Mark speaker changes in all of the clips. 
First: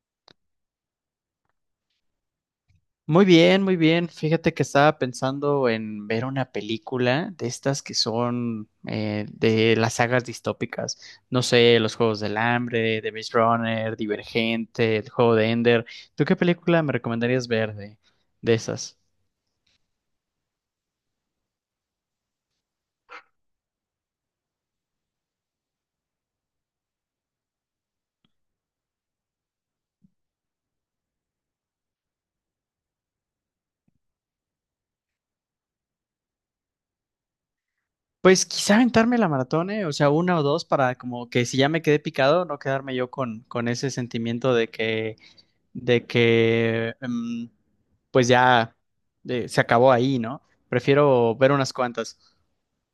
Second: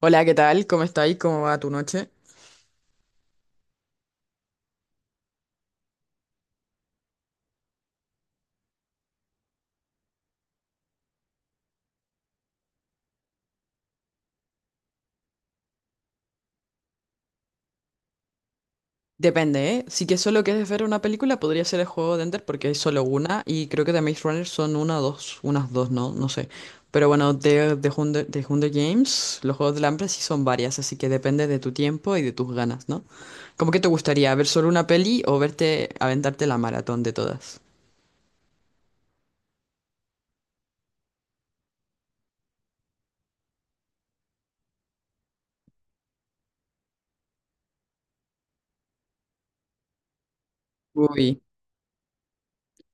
Speaker 1: Hola, ¿qué tal? ¿Cómo estáis? ¿Cómo va tu noche?
Speaker 2: Muy bien, muy bien. Fíjate que estaba pensando en ver una película de estas que son de las sagas distópicas. No sé, Los Juegos del Hambre, The Maze Runner, Divergente, El Juego de Ender. ¿Tú qué película me recomendarías ver de esas?
Speaker 1: Depende, ¿eh? Si que solo quieres ver una película, podría ser el juego de Ender porque hay solo una y creo que de Maze Runner son una o dos, unas dos, no sé. Pero bueno, Hunger, de Hunger Games, los juegos del hambre sí son varias, así que depende de tu tiempo y de tus ganas, ¿no? ¿Cómo que te gustaría ver solo una peli o verte aventarte la maratón de todas?
Speaker 2: Pues quizá aventarme la maratón, o sea, una o dos para como que si ya me quedé picado, no quedarme yo con ese sentimiento de que pues ya, se acabó ahí, ¿no? Prefiero
Speaker 1: Uy.
Speaker 2: ver unas cuantas.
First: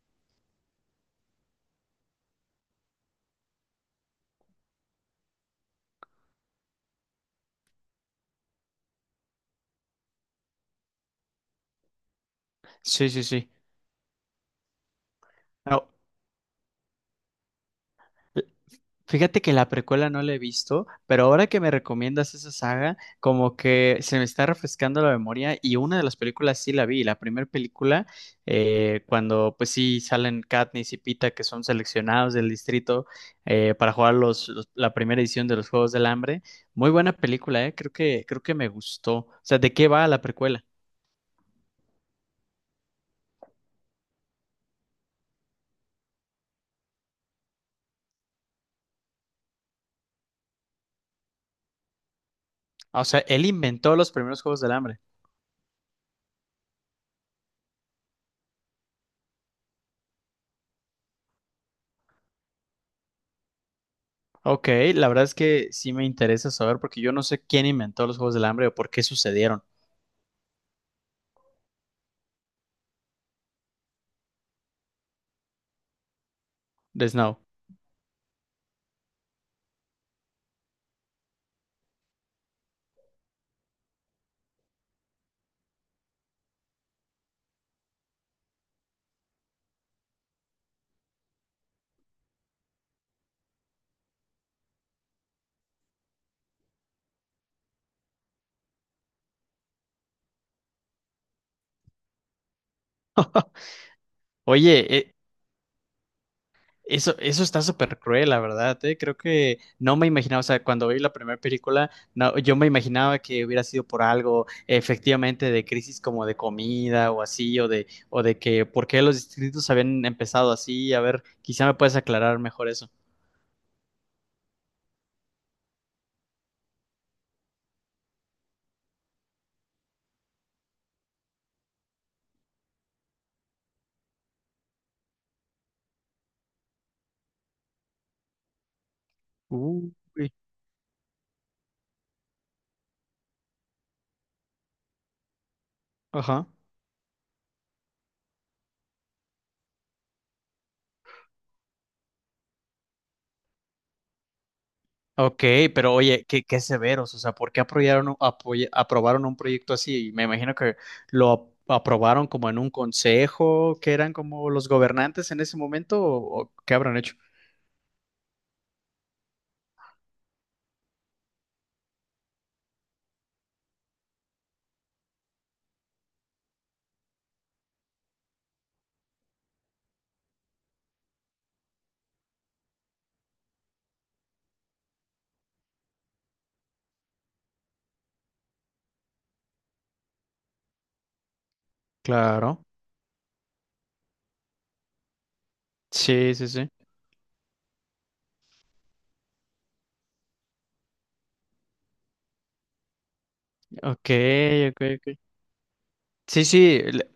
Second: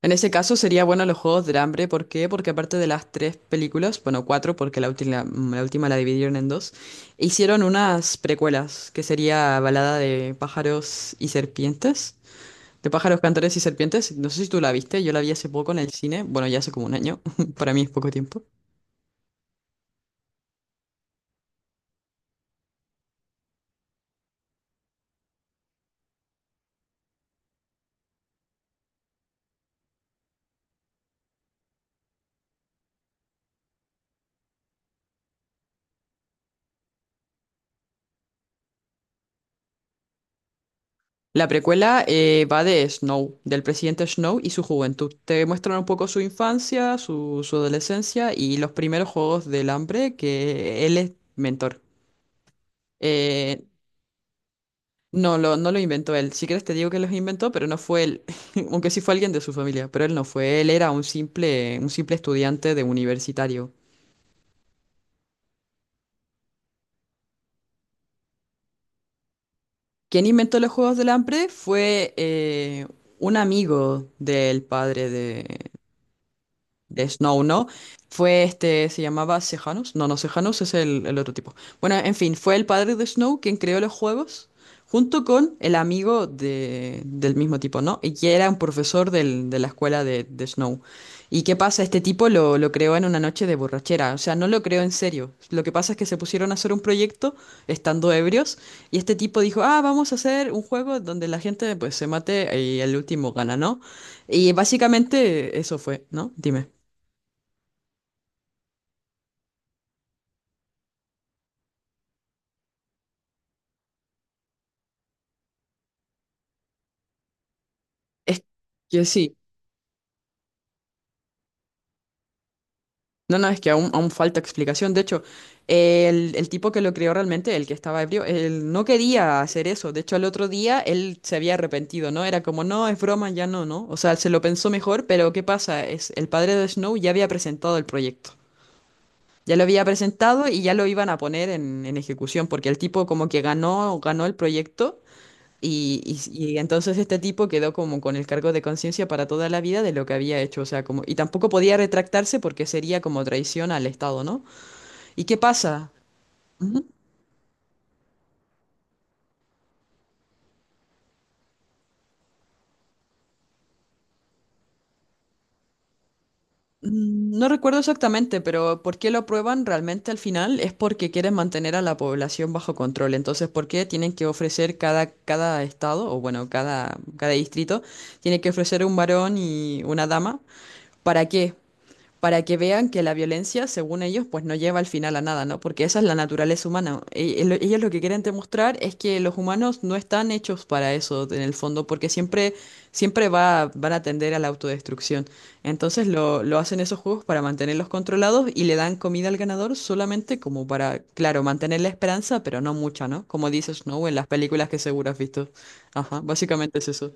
Speaker 1: En ese caso sería bueno los Juegos del Hambre. ¿Por qué? Porque aparte de las tres películas, bueno, cuatro, porque la última, la última la dividieron en dos, hicieron unas precuelas, que sería Balada de pájaros y serpientes, de
Speaker 2: Sí,
Speaker 1: pájaros,
Speaker 2: sí, sí.
Speaker 1: cantores y serpientes. No sé si tú la viste, yo la vi hace poco en
Speaker 2: No,
Speaker 1: el cine, bueno, ya hace como un año, para mí es poco tiempo.
Speaker 2: fíjate que la precuela no la he visto, pero ahora que me recomiendas esa saga, como que se me está refrescando la memoria y una de las películas sí la vi, la primera película, cuando pues sí salen Katniss y Pita que son seleccionados del distrito, para jugar la primera edición de los Juegos del Hambre. Muy buena película. Creo que me gustó. O sea, ¿de qué va la precuela?
Speaker 1: La precuela va de Snow, del presidente Snow y su juventud. Te muestran un poco su infancia, su adolescencia y los primeros Juegos del Hambre que él es mentor.
Speaker 2: Ah, o sea, él
Speaker 1: Eh,
Speaker 2: inventó los primeros Juegos del Hambre.
Speaker 1: No lo inventó él. Si quieres te digo que los inventó, pero no fue él. Aunque sí fue alguien de su familia, pero él no fue. Él era un simple estudiante de universitario.
Speaker 2: Ok, la verdad es que sí me interesa saber porque yo no sé quién inventó los Juegos del Hambre o por qué sucedieron.
Speaker 1: Quien inventó los juegos del hambre fue un amigo del padre de
Speaker 2: De Snow.
Speaker 1: Snow, ¿no? Fue este, se llamaba Sejanus. No, no, Sejanus es el otro tipo. Bueno, en fin, fue el padre de Snow quien creó los juegos junto con el amigo del mismo tipo, ¿no? Y que era un profesor de la escuela de Snow. ¿Y qué pasa? Este tipo lo creó en una noche de borrachera, o sea, no lo creó en serio. Lo que pasa es que se pusieron a hacer un proyecto estando ebrios y este tipo dijo, ah, vamos a hacer un juego donde la gente pues se mate y el último gana, ¿no? Y
Speaker 2: Oye,
Speaker 1: básicamente eso fue, ¿no? Dime.
Speaker 2: eso, eso está súper cruel, la verdad, Creo que no me imaginaba, o sea, cuando vi la primera película, no, yo me imaginaba que hubiera sido por algo, efectivamente, de crisis como de comida o así, o de
Speaker 1: Es
Speaker 2: que por qué
Speaker 1: que
Speaker 2: los
Speaker 1: sí.
Speaker 2: distritos habían empezado así. A ver, quizá me puedes aclarar mejor eso.
Speaker 1: No, no, es que aún falta explicación. De hecho, el tipo que lo creó realmente, el que estaba ebrio, él no quería hacer eso. De hecho, al otro día él se había arrepentido, ¿no? Era como, no, es broma, ya no, ¿no? O sea, se lo pensó mejor, pero ¿qué pasa? Es, el padre de Snow ya había presentado el proyecto. Ya lo había
Speaker 2: Uy.
Speaker 1: presentado y ya lo iban a poner en ejecución, porque el tipo como que ganó, ganó el proyecto. Y,
Speaker 2: Ajá.
Speaker 1: y entonces este tipo quedó como con el cargo de conciencia para toda la vida de lo que había hecho, o sea, como, y tampoco podía retractarse porque sería como traición al Estado, ¿no? ¿Y qué
Speaker 2: Ok,
Speaker 1: pasa?
Speaker 2: pero oye, qué, qué
Speaker 1: Ujú.
Speaker 2: severos. O sea, ¿por qué aprobaron, aprobaron un proyecto así? Me imagino que aprobaron como en un consejo, que eran como los gobernantes en ese momento, o qué habrán hecho.
Speaker 1: No recuerdo exactamente, pero ¿por qué lo aprueban realmente al final? Es porque quieren mantener a la población bajo control. Entonces, ¿por qué tienen que ofrecer cada estado, o bueno, cada distrito, tiene que ofrecer un varón y una dama? ¿Para qué? Para que vean que la violencia, según ellos, pues no lleva al final a nada, ¿no? Porque esa es la naturaleza humana. Ellos lo que quieren demostrar es que los humanos no están hechos para eso, en el fondo, porque siempre,
Speaker 2: Claro,
Speaker 1: siempre van a tender a la autodestrucción. Entonces
Speaker 2: sí, sí,
Speaker 1: lo
Speaker 2: sí.
Speaker 1: hacen esos juegos para mantenerlos controlados y le dan comida al ganador solamente como para, claro, mantener la esperanza, pero no mucha, ¿no? Como dices, Snow
Speaker 2: Ok,
Speaker 1: en las películas que
Speaker 2: ok,
Speaker 1: seguro has
Speaker 2: ok.
Speaker 1: visto. Ajá,
Speaker 2: Sí,
Speaker 1: básicamente
Speaker 2: sí,
Speaker 1: es
Speaker 2: le-
Speaker 1: eso.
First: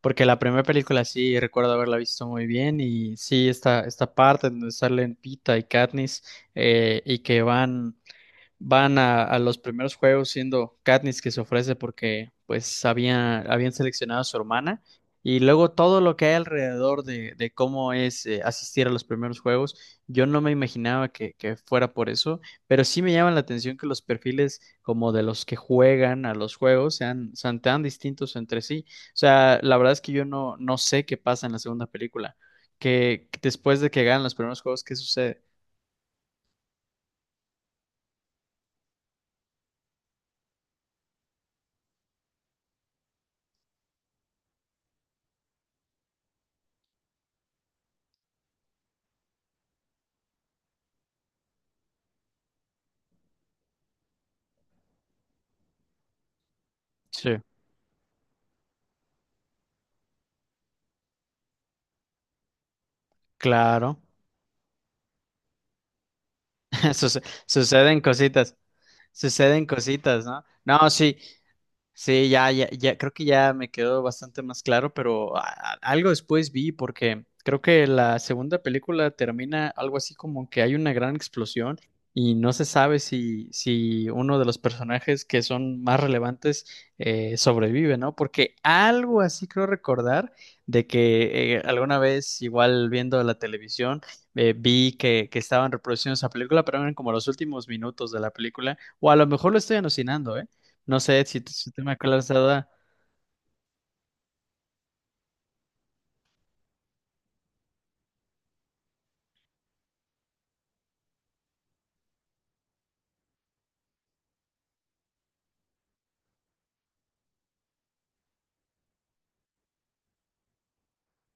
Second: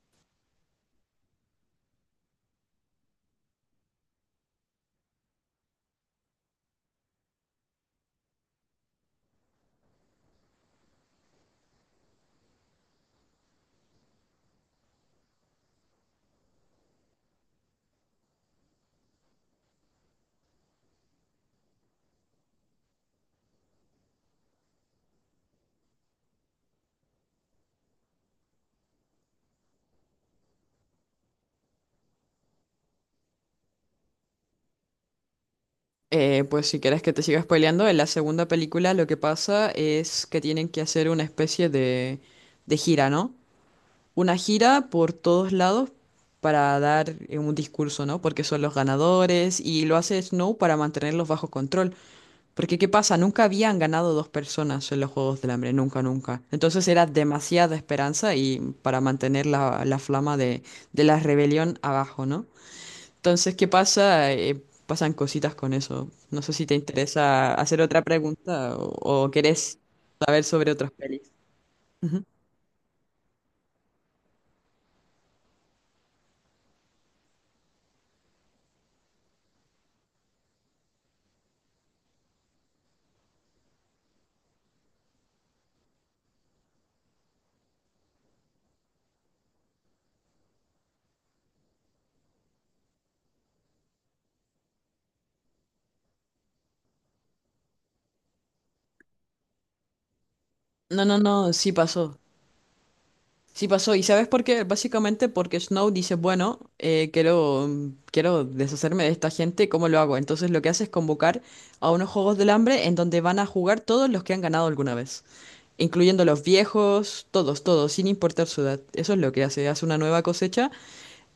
Speaker 2: porque la primera película sí recuerdo haberla visto muy bien y sí, esta parte donde salen Pita y Katniss, y que van... van a los primeros juegos siendo Katniss que se ofrece porque pues habían seleccionado a su hermana y luego todo lo que hay alrededor de cómo es, asistir a los primeros juegos. Yo no me imaginaba que fuera por eso, pero sí me llama la atención que los perfiles como de los que juegan a los juegos sean, sean tan distintos entre sí. O sea, la verdad es que yo no, no sé qué pasa en la segunda película, que después de que ganan los primeros juegos, ¿qué sucede?
Speaker 1: Pues si quieres que te siga spoileando, en la segunda película lo que pasa es que tienen que hacer una especie de gira, ¿no? Una gira por todos lados para dar un discurso, ¿no? Porque son los ganadores y lo hace Snow para mantenerlos bajo control. Porque ¿qué pasa? Nunca habían ganado dos personas en los Juegos del Hambre, nunca, nunca. Entonces era
Speaker 2: Sí.
Speaker 1: demasiada esperanza y para mantener la flama de la rebelión abajo, ¿no? Entonces, ¿qué
Speaker 2: Claro.
Speaker 1: pasa? Pasan cositas con eso. No sé si te
Speaker 2: Suce-
Speaker 1: interesa hacer
Speaker 2: Suceden
Speaker 1: otra
Speaker 2: cositas,
Speaker 1: pregunta o
Speaker 2: suceden
Speaker 1: querés
Speaker 2: cositas,
Speaker 1: saber
Speaker 2: ¿no?
Speaker 1: sobre otras
Speaker 2: No, sí,
Speaker 1: pelis. Ujú.
Speaker 2: sí, ya, ya, ya, creo que ya me quedó bastante más claro, pero algo después vi porque creo que la segunda película termina algo así como que hay una gran explosión y no se sabe si, si uno de los personajes que son más relevantes, sobrevive, ¿no? Porque algo así creo recordar de que, alguna vez, igual viendo la televisión, vi que estaban reproduciendo esa película, pero eran como los últimos minutos de la película, o a lo mejor lo estoy alucinando, ¿eh? No
Speaker 1: No, no,
Speaker 2: sé si,
Speaker 1: no,
Speaker 2: si
Speaker 1: sí
Speaker 2: te me
Speaker 1: pasó.
Speaker 2: acuerdas de Dada.
Speaker 1: Sí pasó. ¿Y sabes por qué? Básicamente porque Snow dice, bueno, quiero, quiero deshacerme de esta gente, ¿cómo lo hago? Entonces lo que hace es convocar a unos Juegos del Hambre en donde van a jugar todos los que han ganado alguna vez, incluyendo los viejos, todos, todos, sin importar su edad. Eso es lo que hace, hace una nueva cosecha.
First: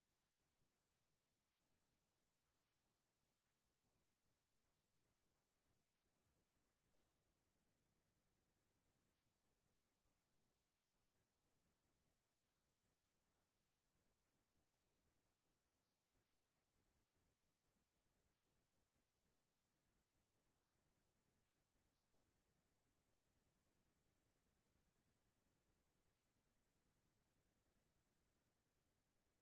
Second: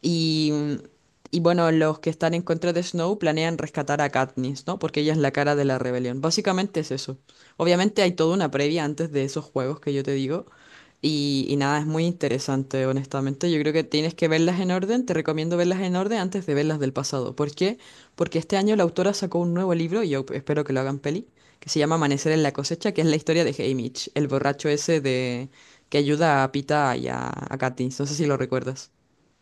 Speaker 1: Y, y bueno, los que están en contra de Snow planean rescatar a Katniss, ¿no? Porque ella es la cara de la rebelión. Básicamente es eso. Obviamente hay toda una previa antes de esos juegos que yo te digo. Y nada, es muy interesante, honestamente. Yo creo que tienes que verlas en orden. Te recomiendo verlas en orden antes de verlas del pasado. ¿Por qué? Porque este año la autora sacó un nuevo libro, y yo espero que lo hagan peli, que se llama Amanecer en la cosecha, que es la historia de Haymitch, el borracho ese de que ayuda a Pita y a Katniss. No sé si lo recuerdas.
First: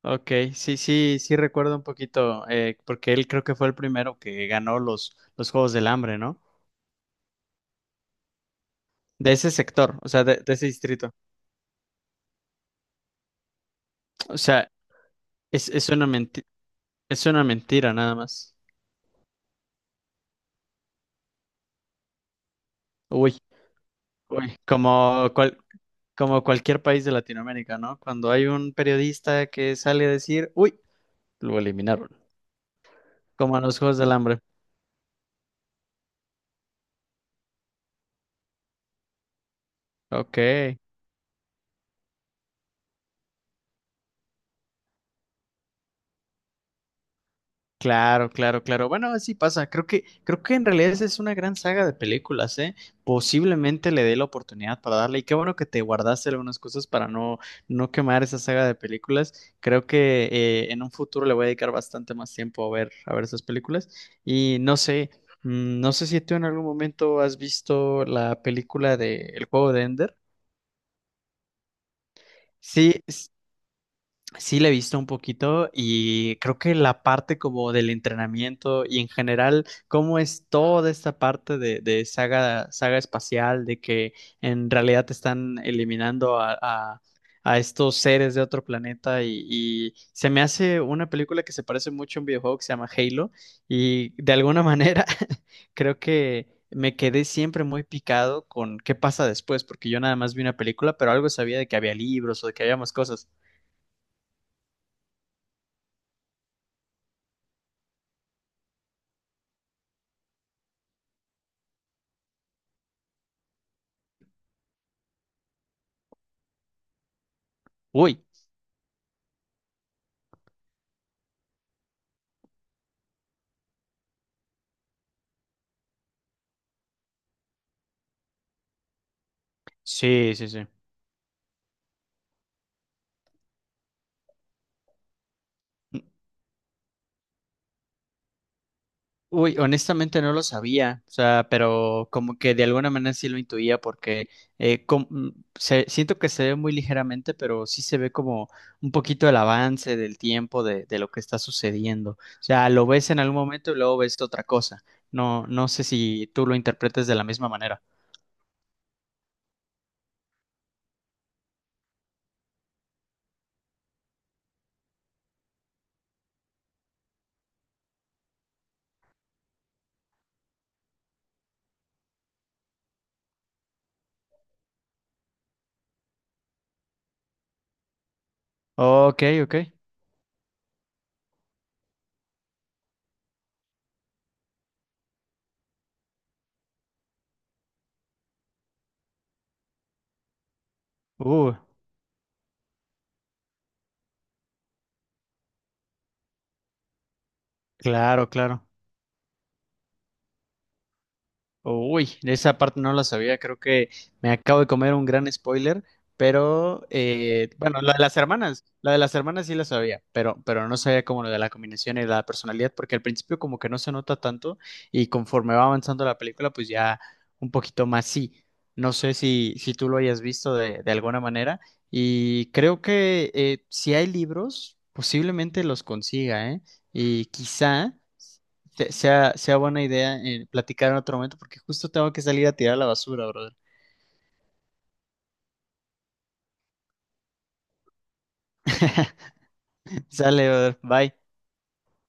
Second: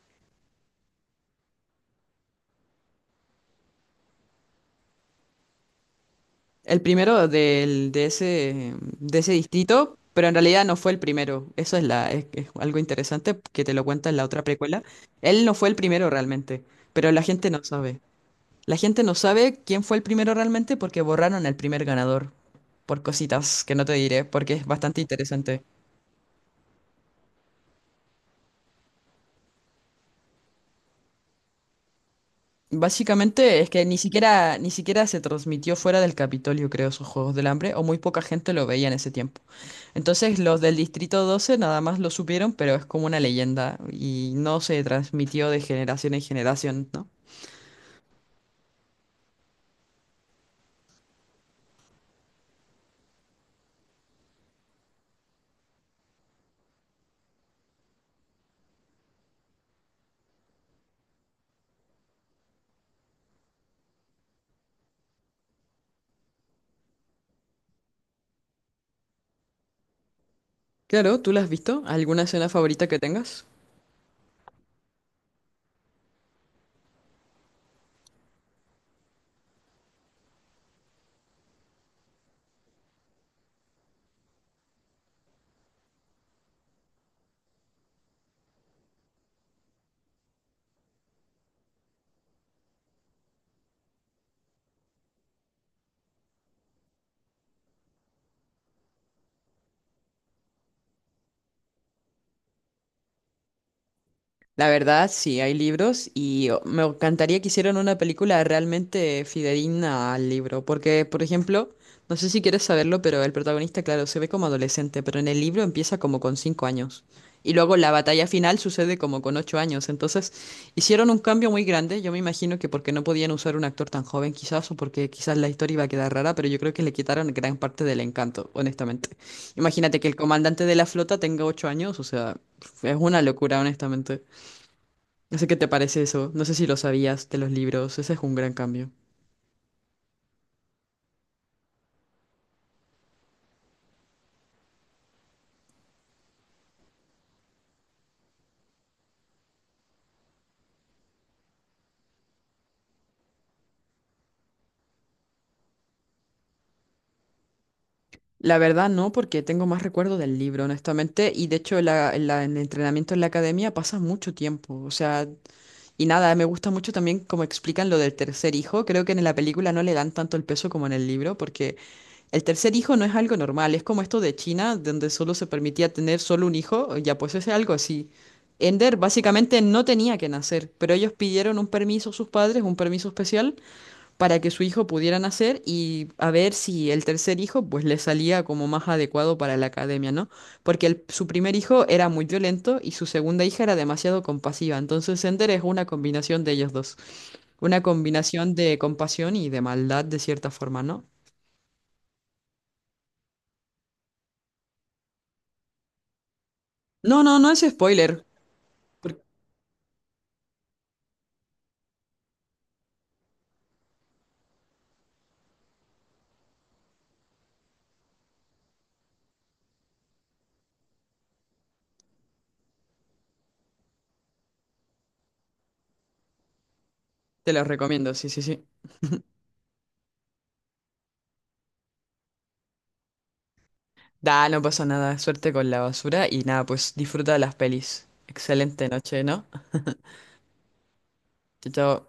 Speaker 2: Ok, sí, sí, sí recuerdo un poquito, porque él creo que fue el primero que ganó los Juegos del Hambre, ¿no?
Speaker 1: El primero de ese
Speaker 2: De ese
Speaker 1: distrito,
Speaker 2: sector, o sea,
Speaker 1: pero en
Speaker 2: de
Speaker 1: realidad
Speaker 2: ese
Speaker 1: no fue el
Speaker 2: distrito.
Speaker 1: primero. Eso es, la, es algo interesante que te lo cuenta en la
Speaker 2: O
Speaker 1: otra
Speaker 2: sea,
Speaker 1: precuela. Él no fue
Speaker 2: es,
Speaker 1: el
Speaker 2: es una
Speaker 1: primero
Speaker 2: menti-
Speaker 1: realmente, pero la
Speaker 2: es una
Speaker 1: gente no
Speaker 2: mentira
Speaker 1: sabe.
Speaker 2: nada más.
Speaker 1: La gente no sabe quién fue el primero realmente porque borraron el primer ganador, por
Speaker 2: Uy,
Speaker 1: cositas que no te diré, porque
Speaker 2: uy,
Speaker 1: es bastante interesante.
Speaker 2: como cualquier país de Latinoamérica, ¿no? Cuando hay un periodista que sale a decir, uy, lo eliminaron, como
Speaker 1: Básicamente
Speaker 2: a
Speaker 1: es
Speaker 2: los
Speaker 1: que ni
Speaker 2: Juegos del Hambre.
Speaker 1: siquiera, ni siquiera se transmitió fuera del Capitolio, creo, esos Juegos del Hambre, o muy poca gente lo veía en ese tiempo.
Speaker 2: Ok.
Speaker 1: Entonces los del Distrito 12 nada más lo supieron, pero es como una leyenda y no se transmitió de generación en generación, ¿no?
Speaker 2: Claro, claro, claro. Bueno, así pasa. Creo que en realidad esa es una gran saga de películas, ¿eh? Posiblemente le dé la oportunidad para darle. Y qué bueno que te guardaste algunas cosas para no, no quemar esa saga de películas. Creo que, en un futuro le voy a dedicar bastante más tiempo a ver esas películas. Y no sé, no sé si tú en algún momento has visto la película de El Juego de Ender.
Speaker 1: Claro, ¿tú la has visto? ¿Alguna escena favorita que
Speaker 2: Sí,
Speaker 1: tengas?
Speaker 2: sí, le he visto un poquito y creo que la parte como del entrenamiento y en general, cómo es toda esta parte de saga, saga espacial, de que en realidad te están eliminando a estos seres de otro planeta y se me hace una película que se parece mucho a un videojuego que se llama Halo y de alguna manera creo que me quedé siempre muy picado con qué pasa después, porque yo nada más vi una película, pero algo sabía de que había libros o de que había más cosas.
Speaker 1: La verdad, sí, hay libros y oh, me encantaría que hicieran una película realmente fidedigna al libro, porque, por ejemplo, no sé si quieres saberlo, pero el protagonista, claro, se ve como adolescente, pero en el libro empieza como con 5 años. Y luego la
Speaker 2: Uy.
Speaker 1: batalla final sucede como con 8 años. Entonces, hicieron un cambio muy grande. Yo me imagino que porque no podían usar un actor tan joven, quizás, o porque quizás la historia iba a quedar rara, pero yo creo que le quitaron gran parte del encanto, honestamente. Imagínate que el
Speaker 2: Sí, sí,
Speaker 1: comandante
Speaker 2: sí.
Speaker 1: de la flota tenga 8 años, o sea, es una locura, honestamente. No sé qué te parece eso, no sé si lo sabías de los libros, ese es un gran cambio.
Speaker 2: Uy, honestamente no lo sabía, o sea, pero como que de alguna manera sí lo intuía porque siento que se ve muy ligeramente, pero sí se ve como un poquito el avance del tiempo de lo que está sucediendo. O sea, lo ves en algún momento y luego ves otra cosa. No, no sé si tú lo interpretes de la misma manera.
Speaker 1: La verdad no, porque tengo más recuerdo del libro, honestamente, y de hecho la, en el entrenamiento en la academia pasa mucho tiempo, o sea, y nada, me gusta mucho también como explican lo del tercer hijo, creo que en la película no le dan tanto el peso como en el libro, porque el tercer hijo no es algo normal, es como esto de China, donde solo se permitía tener solo un hijo, ya pues es algo así. Ender
Speaker 2: Ok, ok.
Speaker 1: básicamente no tenía que nacer, pero ellos pidieron un permiso a sus padres, un permiso especial, para que su hijo pudiera nacer y a ver si el tercer hijo pues le salía como más adecuado para la academia, ¿no? Porque su primer
Speaker 2: Uh,
Speaker 1: hijo era muy violento y su segunda hija era demasiado compasiva, entonces Sender es una combinación de ellos dos, una
Speaker 2: claro,
Speaker 1: combinación
Speaker 2: claro.
Speaker 1: de compasión y de maldad de cierta forma, ¿no?
Speaker 2: Uy, de esa parte no la sabía, creo que me acabo de comer un gran spoiler, pero
Speaker 1: No, no, no es
Speaker 2: bueno, la de
Speaker 1: spoiler,
Speaker 2: las hermanas, la de las
Speaker 1: por-
Speaker 2: hermanas sí la sabía, pero no sabía como lo de la combinación y la personalidad, porque al principio como que no se nota tanto y conforme va avanzando la película, pues ya un poquito más sí. No sé si, si tú lo hayas visto de alguna manera y creo que, si hay libros, posiblemente los consiga, ¿eh? Y
Speaker 1: te lo
Speaker 2: quizá
Speaker 1: recomiendo, sí, sí, sí.
Speaker 2: sea buena idea, platicar en otro momento porque justo tengo que salir a tirar la basura, brother.
Speaker 1: Da, no pasa nada, suerte con la basura y nada, pues disfruta de las pelis. Excelente noche, ¿no?
Speaker 2: Sale, brother. Bye.
Speaker 1: Chao, chao.